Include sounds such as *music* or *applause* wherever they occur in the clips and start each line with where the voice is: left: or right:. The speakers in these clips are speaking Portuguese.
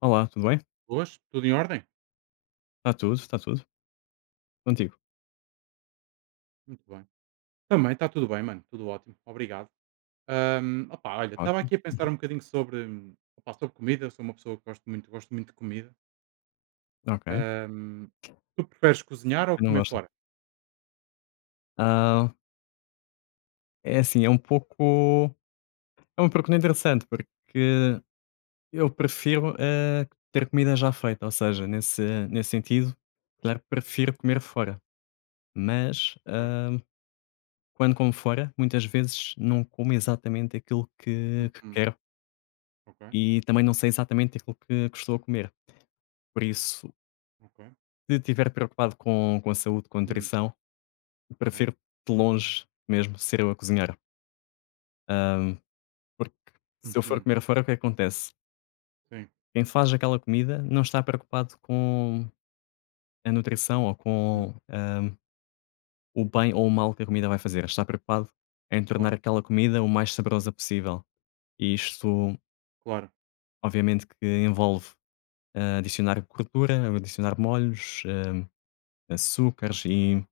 left: Olá, tudo bem?
right: Boas, tudo em ordem?
left: Está tudo, está tudo. Contigo?
right: Muito bem. Também está tudo bem, mano, tudo ótimo, obrigado. Opá, olha, estava
left: Ótimo.
right: aqui a pensar um bocadinho opá, sobre comida, sou uma pessoa que gosto muito de comida.
left: Ok.
right: Ahm, Tu preferes cozinhar ou
left: Eu não
right: comer
left: gosto.
right: fora?
left: Ah, é assim, é um pouco é um pergunta interessante, porque eu prefiro, ter comida já feita, ou seja, nesse sentido, claro, prefiro comer fora, mas,
right: Ok.
left: ah, quando como fora, muitas vezes não como exatamente aquilo que
right: Uhum.
left: quero
right: Ok.
left: e também não sei exatamente aquilo que estou a comer. Por isso,
right: Ok.
left: se estiver preocupado com a saúde, com a
right: Hum.
left: nutrição,
right: Ok.
left: prefiro de longe mesmo ser eu a cozinhar. Porque se eu for
right: Uhum.
left: comer fora, o que é que acontece?
right: Sim.
left: Quem faz aquela comida não está preocupado com a nutrição ou
right: Hum.
left: com o bem ou o mal que a comida vai fazer. Está preocupado em tornar
right: Claro.
left: aquela comida o mais saborosa possível. E isto,
right: Claro.
left: obviamente, que envolve adicionar gordura, adicionar molhos, açúcares e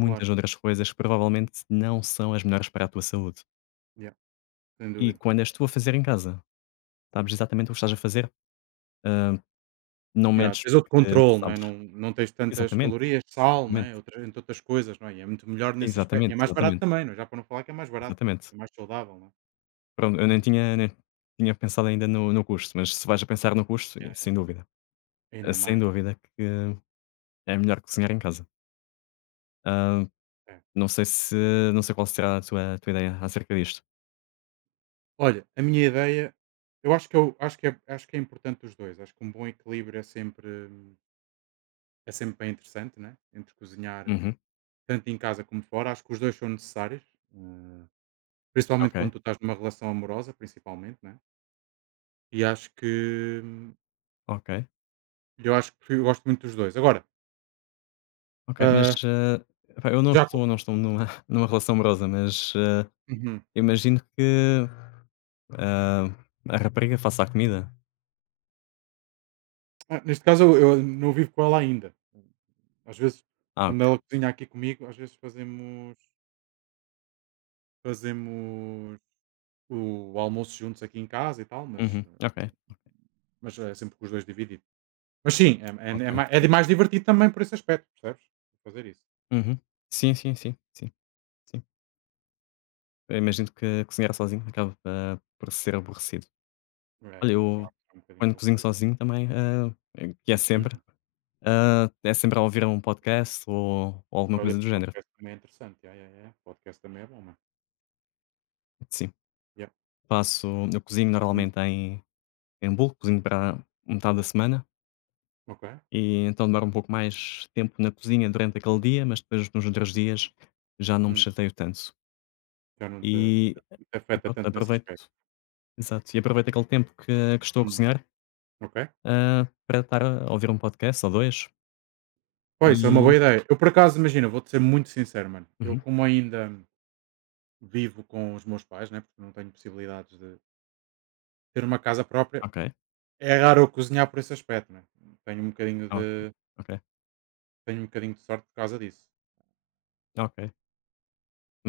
right: Claro.
left: outras coisas que provavelmente não são as melhores para a tua saúde.
right: Yeah, sem
left: E
right: dúvida.
left: quando és tu a fazer em casa, sabes exatamente o que estás a fazer, eh, não
right: Yeah,
left: medes
right: tens outro
left: o que
right: controle, não, é?
left: sabes.
right: Não, não tens tantas
left: Exatamente,
right: calorias, sal, não é?
left: exatamente.
right: Entre outras coisas, não é? E é muito melhor nesse aspecto. E é
left: Exatamente,
right: mais barato
left: exatamente,
right: também, não é? Já para não falar que é mais barato, não é?
left: exatamente.
right: É mais saudável, não é?
left: Pronto, eu nem tinha nem tinha pensado ainda no custo, mas se vais a pensar no custo, e
right: Yeah,
left: sem dúvida,
right: ainda
left: sem
right: mais, não
left: dúvida que é melhor cozinhar em casa. Ah,
right: é? É.
left: não sei se não sei qual será a tua ideia acerca disto.
right: Olha, a minha ideia, eu acho que é importante os dois. Acho que um bom equilíbrio é sempre é sempre bem interessante, né? Entre cozinhar
left: Uhum.
right: tanto em casa como fora, acho que os dois são necessários, eh, principalmente
left: Ok,
right: quando tu estás numa relação amorosa, principalmente, né? E acho que
left: ok,
right: eu acho que eu gosto muito dos dois. Agora,
left: ok. Mas,
right: ah,
left: ah, epá, eu
right: já co-
left: não estou numa *laughs* numa relação amorosa, mas, ah,
right: Uhum.
left: imagino que, ah, a rapariga faça a comida?
right: Ah, neste caso eu não vivo com ela ainda. Às vezes
left: Ah,
right: quando ela
left: ok.
right: cozinha aqui comigo, às vezes fazemos o almoço juntos aqui em casa e tal, mas,
left: Uhum. Ok,
right: mas é sempre com os dois dividido. Mas sim, é, é, é ma-
left: ok.
right: é de mais divertido também por esse aspecto, percebes? Fazer isso.
left: Uhum. Sim, sim, sim, sim. Eu imagino que cozinhar sozinho acaba por ser aborrecido.
right: É,
left: Olha,
right: é
left: eu
right: claro, é um bocadinho
left: quando cozinho
right: aborrecido. É
left: sozinho
right: verdade.
left: também, ah, que é sempre,
right: Uhum.
left: ah, é sempre a ouvir um podcast ou alguma
right: Olha,
left: coisa
right: esse
left: do género.
right: podcast também é interessante. Yeah, yeah, yeah. Podcast também é bom, mano.
left: Sim,
right: Yeah.
left: faço, eu cozinho
right: Uhum.
left: normalmente em bulk, cozinho para metade da semana
right: Ok.
left: e então demora um pouco mais tempo na cozinha durante aquele dia, mas depois nos outros dias já não me
right: Hum.
left: chateio tanto.
right: Já não te, não
left: E
right: te afeta
left: pronto,
right: tanto nesse aspecto.
left: aproveito, exato, e aproveito aquele tempo que estou a
right: Hum.
left: cozinhar
right: Ok.
left: para estar a ouvir um podcast ou dois.
right: Pô, isso é uma boa
left: E
right: ideia. Eu, por acaso, imagina, vou-te ser muito sincero, mano. Eu,
left: uhum,
right: como ainda vivo com os meus pais, né? Porque não tenho possibilidades de, ter uma casa própria.
left: ok,
right: É raro eu cozinhar por esse aspecto, né? Tenho um bocadinho
left: ok,
right: de
left: ok,
right: tenho um bocadinho de sorte por causa disso.
left: ok.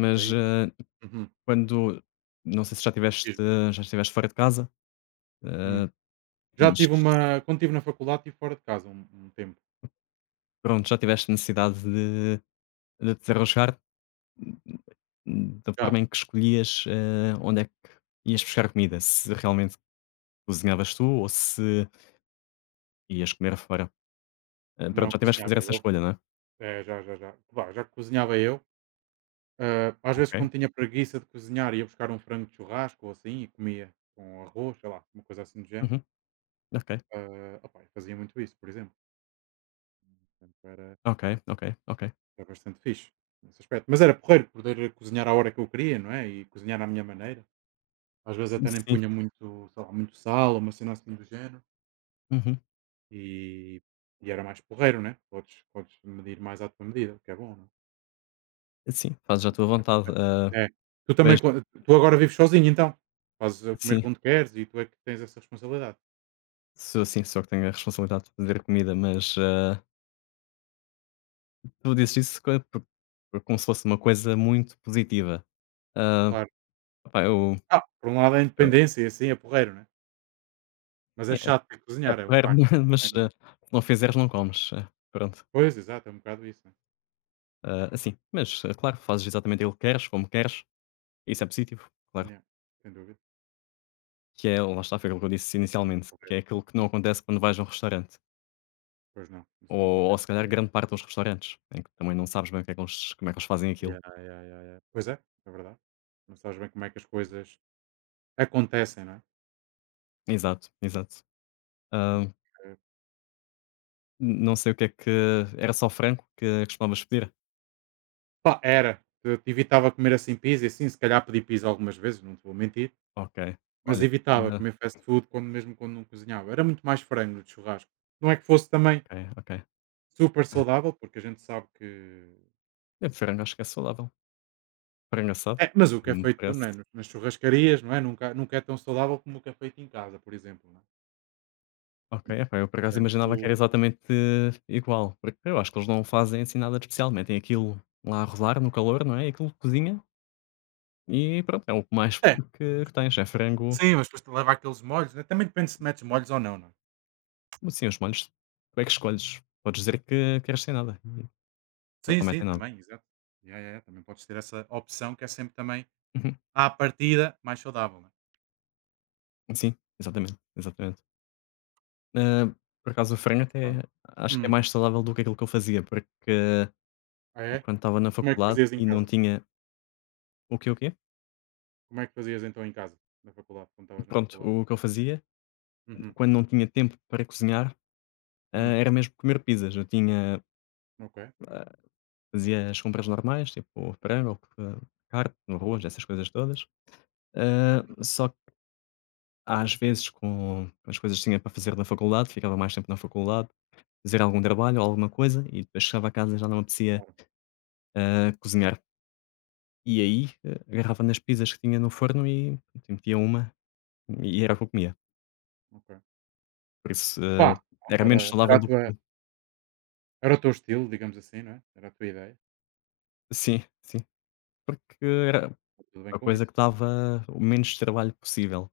right: Portanto, é isso. Né?
left: eh,
right: Uhum.
left: quando não sei se já tiveste
right: Fiz.
left: já estiveste fora de casa,
right: Hum.
left: eh,
right: Já
left: mas
right: tive uma. Quando estive na faculdade, estive fora de casa um tempo.
left: pronto, já tiveste
right: Né?
left: necessidade de te arrojar da
right: Já.
left: forma em que escolhias, eh, onde é que ias buscar comida, se realmente cozinhavas tu ou se ias comer fora. Eh,
right: Não
left: pronto, já tiveste que
right: cozinhava
left: fazer essa
right: eu.
left: escolha, não é?
right: É, já, já, já. Vá, já cozinhava eu. Ah, às vezes,
left: Ok,
right: quando tinha preguiça de cozinhar, ia buscar um frango de churrasco ou assim e comia com arroz, sei lá, uma coisa assim do género.
left: uhum, ok,
right: Ah, opá, eu fazia muito isso, por exemplo. Portanto, era.
left: ok, ok, ok.
right: É bastante fixe, nesse aspecto. Mas era porreiro poder cozinhar à hora que eu queria, não é? E cozinhar à minha maneira. Às vezes até nem
left: Sim,
right: punha muito, sei lá, muito sal, ou uma cena assim do género.
left: uhum,
right: E, e era mais porreiro, né? Podes medir mais à tua medida, o que é bom, não é?
left: sim, fazes à tua
right: É
left: vontade,
right: porreiro.
left: eh,
right: É. Tu também,
left: pois,
right: tu agora vives sozinho, então. Fazes a comer
left: sim.
right: quando queres e tu é que tens essa responsabilidade.
left: Sou assim, sou eu que tenho a responsabilidade de fazer comida, mas, ah, tu dizes isso co por como se fosse uma coisa muito positiva. Ah,
right: Claro.
left: opá, eu
right: Ah, por um lado é a
left: eu
right: independência e assim é porreiro, né? Mas é
left: é
right: chato ter que
left: é
right: cozinhar, é um
left: porreiro,
right: facto.
left: *laughs*
right: Também
left: mas,
right: não.
left: ah, se não fizeres não comes. Ah, pronto,
right: Pois, exato, é um bocado isso, né?
left: ah, assim, mas, ah, claro, fazes exatamente aquilo que queres, como queres, isso é positivo, claro.
right: Yeah, sem dúvida.
left: Que é lá está, foi aquilo que eu disse inicialmente, que
right: Porreiro.
left: é aquilo que não acontece quando vais a um restaurante,
right: Pois não, isso não
left: ou
right: acontece.
left: se calhar grande parte dos restaurantes, em que também não sabes bem o que é que eles como é que eles fazem aquilo.
right: Yeah, yeah, yeah, yeah. Pois é verdade. Não sabes bem como é que as coisas acontecem, não é?
left: Exato, exato. Ah,
right: Portanto, eh,
left: não sei o que é que era só frango que costumavas pedir?
right: pá, era. Eu te evitava comer assim pizza, e assim, se calhar pedi pizza algumas vezes, não te vou mentir,
left: Ok,
right: mas
left: olha,
right: evitava
left: hã,
right: comer fast food mesmo quando não cozinhava. Era muito mais frango de churrasco. Não é que fosse também
left: ok, ok.
right: super
left: *laughs*
right: saudável, porque a gente sabe que.
left: É, frango acho que é saudável. Frango assado?
right: É, mas o que
left: Não
right: é
left: me
right: feito
left: parece.
right: não é, nas churrascarias, não é? Nunca, nunca é tão saudável como o que é feito em casa, por exemplo, não é?
left: Ok, epá, eu por acaso imaginava que era
right: Portanto,
left: exatamente igual, porque eu acho que eles não fazem assim nada de especial, metem aquilo lá a rodar no calor, não é, aquilo cozinha e pronto, é o que mais
right: é.
left: puro que tens, é frango.
right: Sim, mas depois te leva aqueles molhos, né, também depende se metes molhos ou não, não é?
left: Assim, os molhos tu é que escolhes, podes dizer que queres sem nada, e eles
right: Sim,
left: não
right: sim,
left: metem nada.
right: também, exato. Yeah, yeah, yeah, também podes ter essa opção que é sempre também,
left: Uhum.
right: à partida, mais saudável, né?
left: Sim, exatamente, exatamente. Hã, por acaso o frango
right: Pronto.
left: até acho que é
right: Hum.
left: mais saudável do que aquilo que eu fazia, porque
right: Ah, é?
left: quando estava na
right: Como é que
left: faculdade
right: fazias em
left: e não
right: casa?
left: tinha o quê?
right: Como é que fazias então em casa, na faculdade, quando estavas na
left: Pronto,
right: faculdade?
left: o que eu fazia,
right: Uhum.
left: quando não tinha tempo para cozinhar, hã,
right: Hum.
left: era mesmo comer pizzas. Eu tinha
right: Ok.
left: fazia as compras normais, tipo frango, hã, carne, arroz, essas coisas todas. Hã,
right: Hum.
left: só que às vezes com as coisas que tinha para fazer na faculdade, ficava mais tempo na faculdade, fazer algum trabalho ou alguma coisa e depois chegava a casa e já não me apetecia,
right: Claro.
left: hã, cozinhar. E
right: Ok,
left: aí, agarrava nas pizzas que tinha no forno e pronto, e metia uma e era o que eu comia.
right: ok.
left: Por isso, eh,
right: Pá, pronto,
left: era
right: era,
left: menos
right: era,
left: saudável
right: a
left: do que
right: tua,
left: tudo.
right: era o teu estilo, digamos assim, não é? Era a tua ideia.
left: Sim, sim, porque era
right: Está tudo bem
left: a
right: com
left: coisa
right: isso.
left: que dava o menos trabalho possível.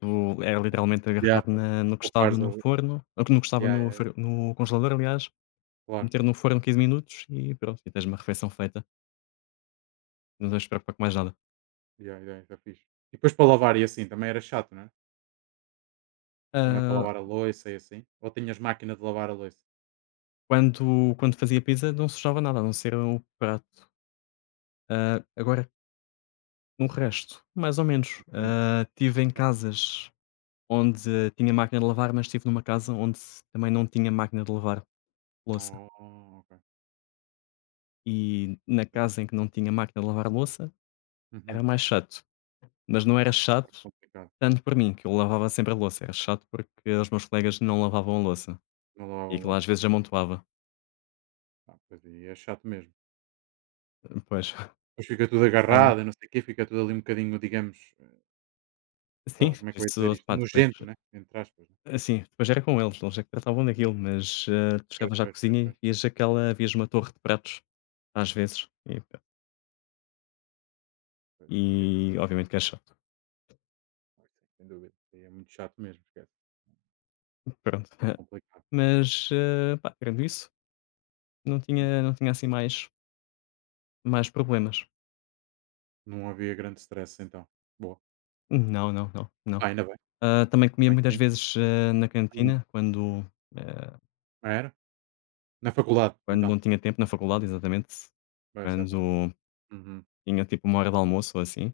left: Tu era
right: Claro.
left: literalmente
right: Yeah,
left: agarrar
right: para
left: na no que estava
right: poupares a.
left: no forno no que estava
right: Yeah, yeah,
left: no congelador aliás,
right: claro.
left: meter no forno 15 minutos e pronto, e tens uma refeição feita, não tens de te preocupar com mais nada.
right: Yeah, yeah, isso é fixe. E depois para lavar e assim também era chato, não é? Quando é para
left: Ah,
right: lavar a louça e assim? Ou tinhas máquina de lavar a louça?
left: quando fazia pizza não sujava nada, a não ser o prato. Ah, agora o resto, mais ou menos.
right: Hum,
left: Ah, tive em
right: ok.
left: casas onde tinha máquina de lavar, mas estive numa casa onde se também não tinha máquina de lavar louça.
right: Oh, ok.
left: E na casa em que não tinha máquina de lavar louça, era
right: Uhum.
left: mais chato. Mas não era chato
right: Complicado.
left: tanto para mim, que eu lavava sempre a louça. Era chato porque os meus colegas não lavavam a louça.
right: Não
left: E
right: lavavam
left: aquilo às
right: louça.
left: vezes amontoava.
right: Ah, pois aí é chato mesmo.
left: Pois.
right: Depois fica tudo
left: Ah,
right: agarrado e não sei o quê, fica tudo ali um bocadinho, digamos,
left: *laughs*
right: sei
left: sim,
right: lá, como é que eu ia dizer
left: isso,
right: isto?
left: pá, depois.
right: Nojento, né? Entre aspas. Né?
left: Assim, depois era com eles, eles é que tratavam daquilo, mas ah, tu
right: Pois,
left: chegavas à
right: pois, pois,
left: cozinha e
right: pois.
left: vias aquela, vias uma torre de pratos, às vezes.
right: Pois
left: E
right: aí é,
left: obviamente que é chato.
right: pois, sem dúvida. Aí é muito chato mesmo, esquece.
left: Pronto. *laughs*
right: Complicado.
left: Mas, eh, pá, tirando isso,
right: Ya.
left: não tinha assim mais problemas.
right: Não havia grande stress então. Boa.
left: Não, não, não, não.
right: Ah, ainda bem.
left: Ah, também
right: Ainda
left: comia
right: bem que
left: muitas
right: tem.
left: vezes, eh, na
right: Hum.
left: cantina quando, eh,
right: Era? Na faculdade,
left: quando
right: então.
left: não tinha tempo na faculdade, exatamente,
right: Vai ser bom.
left: quando
right: Uhum.
left: tinha tipo uma hora de almoço ou assim,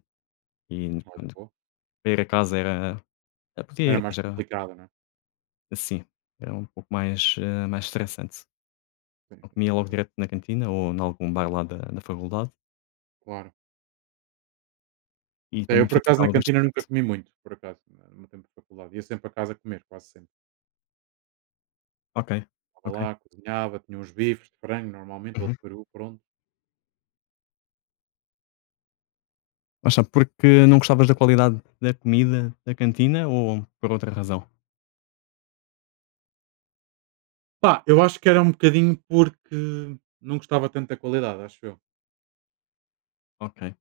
left: e
right: Olha,
left: quando
right: boa.
left: para ir a casa era podia
right: Era
left: ir,
right: mais
left: mas era
right: complicado, não é?
left: assim, era um pouco mais, eh, mais estressante.
right: Sim,
left: Eu
right: sim, sim.
left: comia logo direto na cantina ou em algum bar lá da faculdade
right: Claro.
left: e
right: É, eu,
left: também
right: por acaso, na
left: facilitava
right: cantina nunca
left: bastante.
right: comi muito, por acaso, no meu tempo de faculdade. Ia sempre a casa comer, quase sempre.
left: Ok,
right: Estava
left: ok.
right: lá, cozinhava, tinha uns bifes de frango, normalmente, ou de
left: Uhum.
right: peru, pronto.
left: Mas só porque não gostavas da qualidade da comida da cantina ou por outra razão?
right: Pá, eu acho que era um bocadinho porque não gostava tanto da qualidade, acho eu.
left: Ok,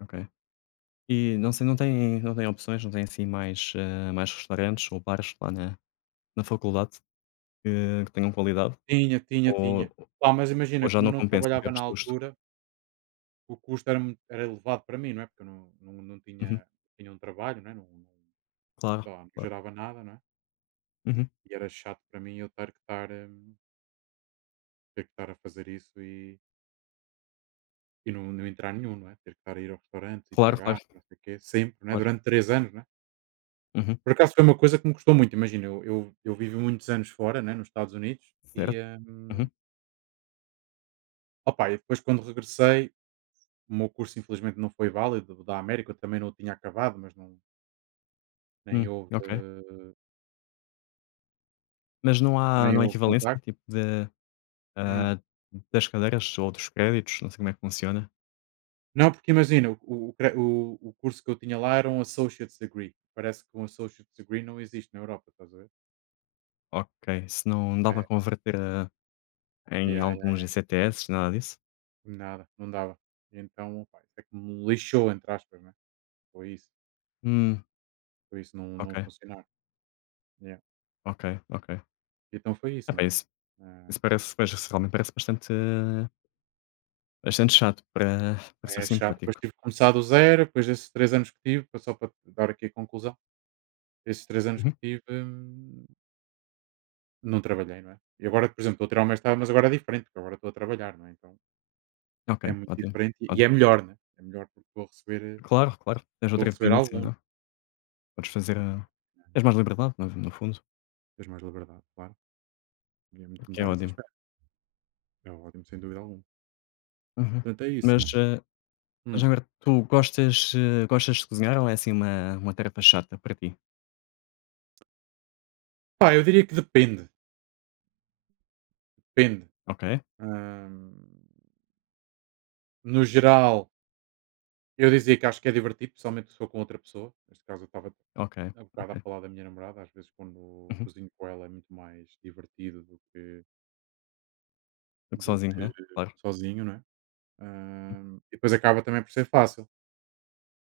left: ok. E não sei, não tem opções, não tem assim mais, eh, mais restaurantes ou bares lá na na faculdade que tenham qualidade?
right: Tinha, tinha,
left: Ou
right: tinha. Pá, mas
left: ou
right: imagina,
left: já
right: como eu
left: não
right: não
left: compensa em
right: trabalhava
left: termos
right: na
left: de custo?
right: altura, o custo era elevado para mim, não é? Porque eu não, não, não tinha,
left: Uhum.
right: tinha um trabalho, não é? Não, não,
left: Claro,
right: sei não
left: claro.
right: gerava nada, não é?
left: Uhum.
right: E era chato para mim eu ter que estar a fazer isso. E não entrar nenhum, não é? Ter que estar a ir ao restaurante e
left: Claro, claro,
right: pagar, não sei o quê, sempre, não é?
left: claro.
right: Durante 3 anos, não é?
left: Uhum.
right: Por acaso foi uma coisa que me custou muito, imagina, eu vivi muitos anos fora, né, nos Estados Unidos e,
left: Certo.
right: hum,
left: Uhum.
right: opá, e depois quando regressei, o meu curso infelizmente não foi válido, o da América, eu também não o tinha acabado, mas nem
left: Hum,
right: houve,
left: ok.
right: eh,
left: Mas
right: nem
left: não há
right: houve
left: equivalência,
right: contacto.
left: tipo de,
right: Hum.
left: ah, das cadeiras ou dos créditos? Não sei como é que funciona.
right: Não, porque imagina, o cre o curso que eu tinha lá era um Associate's Degree, parece que um Associate's Degree não existe na Europa, estás a ver?
left: Ok, se não dá
right: É,
left: para converter a em
right: yeah,
left: alguns GCTS, nada disso?
right: nada, não dava. E então, pá, isso é que me lixou, entre aspas, né? Foi isso.
left: Hum,
right: Foi isso não,
left: ok,
right: não funcionar. Yeah.
left: ok, ok.
right: Então foi isso,
left: Epá,
right: mano.
left: isso
right: Ah,
left: isso parece pois, isso realmente parece bastante eh, bastante chato para para ser
right: é chato. Depois
left: simpático.
right: tive que começar do zero, depois desses 3 anos que tive, só para te dar aqui a conclusão, esses 3 anos que
left: Uhum.
right: tive, não trabalhei, não é? E agora, por exemplo, estou a tirar o mestrado, mas agora é diferente, porque agora estou a trabalhar, não é? Então
left: Ok,
right: é muito
left: ótimo,
right: diferente e
left: ótimo.
right: é melhor, né? É melhor porque estou a receber, eh,
left: Claro, claro, tens
right: estou a
left: outra
right: receber
left: dependência,
right: algum.
left: não é? Podes fazer
right: Yeah,
left: a
right: yeah.
left: tens mais liberdade, no fundo,
right: Tens mais liberdade, claro. E é
left: o
right: muito
left: que é
right: melhor nesse
left: ótimo.
right: aspecto. É ótimo, sem dúvida alguma.
left: Uhum.
right: Portanto, é isso,
left: Mas,
right: mano.
left: eh,
right: Hum.
left: já agora tu gostas, eh, gostas de cozinhar ou é assim uma tarefa chata para ti?
right: Pá, eu diria que depende, depende.
left: Ok,
right: Hum, no geral, eu dizia que acho que é divertido, principalmente se for com outra pessoa. Neste caso, eu estava
left: ok,
right: há bocado a
left: ok.
right: falar da minha namorada. Às vezes, quando
left: Uhum.
right: cozinho com ela, é muito mais divertido do que,
left: Porque
right: do
left: sozinho,
right: que
left: né. Claro.
right: sozinho, não é?
left: Uhum.
right: E depois acaba também por ser fácil,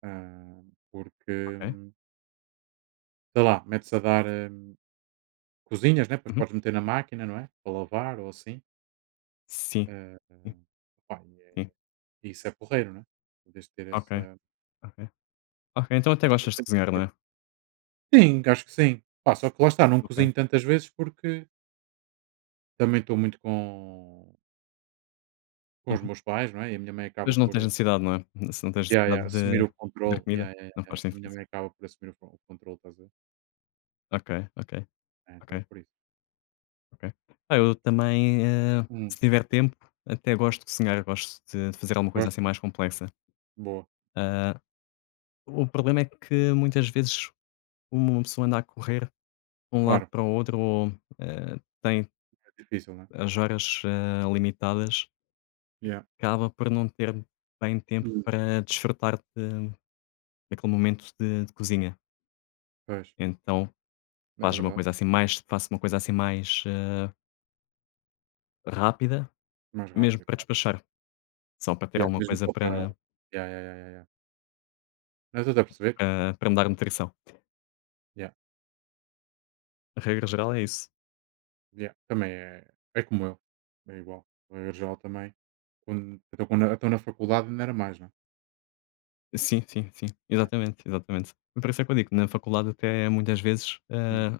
right: porque,
left: Ok.
right: sei lá, metes a dar hum, cozinhas, né? Depois
left: Uhum.
right: podes meter na máquina, não é? Para lavar ou assim.
left: Sim,
right: Eh,
left: sim,
right: pá,
left: sim.
right: isso é porreiro, não é? Podes ter
left: Ok,
right: essa.
left: ok. Ok, então até gostas de cozinhar, não é?
right: Sim, acho que sim. Pá, só que lá está, não
left: Ok.
right: cozinho tantas vezes porque também estou muito com os
left: Uhum.
right: meus pais, não é? E a minha mãe acaba
left: Mas não
right: por
left: tens necessidade, não é? Se não tens
right: yeah, yeah,
left: necessidade
right: assumir
left: de
right: o
left: de
right: controle.
left: comida,
right: Yeah, yeah,
left: não
right: yeah.
left: faz
right: A
left: sentido.
right: minha mãe acaba por assumir o controle, estás a ver?
left: Ok, ok,
right: É,
left: ok,
right: então é por isso.
left: ok. Ah, eu também, eh,
right: Hum,
left: se tiver tempo, até gosto de cozinhar, gosto de fazer alguma coisa
right: gosto?
left: assim mais complexa.
right: Boa.
left: Ah, o problema é que muitas vezes uma pessoa anda a correr de um lado
right: Claro,
left: para o outro ou, eh, tem
right: é difícil, não é?
left: as horas, eh, limitadas,
right: Yeah.
left: acaba por não ter bem tempo
right: Hum.
left: para desfrutar de naquele momento de cozinha.
right: Pois,
left: Então
right: é
left: faz uma
right: verdade.
left: coisa assim mais faço uma coisa assim mais, eh, rápida,
right: Mais
left: mesmo
right: rápido,
left: para
right: claro.
left: despachar, só para ter
right: Yeah,
left: alguma
right: mesmo
left: coisa
right: só para. Yeah, yeah, yeah, yeah. Yeah. Não eu estou a perceber?
left: para me dar nutrição. A regra geral é isso.
right: Yeah, também é como eu, é igual. A Eurojal também. Quando, então, na faculdade ainda era mais, não
left: Sim, sim, sim. Exatamente, exatamente. E por isso é que eu digo, na faculdade até muitas vezes,
right: Não
left: eh,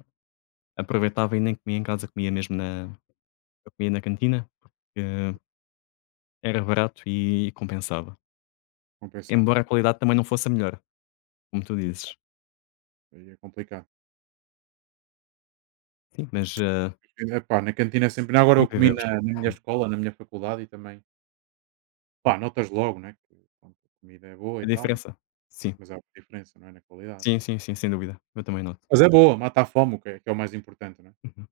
left: aproveitava e nem comia em casa, comia mesmo na eu comia na cantina, porque era barato e compensava.
right: compensava,
left: Embora
right: né?
left: a qualidade também não fosse a melhor, como tu dizes.
right: Aí é complicado.
left: Sim, mas, eh,
right: Epá, na cantina sempre. Agora eu comi
left: sobrevivemos.
right: na minha escola, na minha faculdade e também. Pá, notas logo, né? Que pronto, a comida é boa e
left: A
right: tal,
left: diferença sim.
right: mas há uma diferença, não é? Na qualidade.
left: Sim, sim, sim, sem dúvida. Eu também noto.
right: Mas é boa, mata a fome, que é o mais importante, não é?
left: Uhum.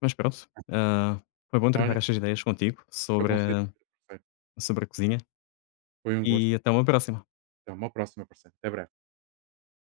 left: Mas pronto, ah, foi bom
right: Olha,
left: trocar estas ideias contigo
right: foi
left: sobre,
right: bom ser tu, parceiro.
left: sobre a cozinha
right: Foi um gosto.
left: e até uma próxima.
right: Então, uma próxima, parceiro. Até breve.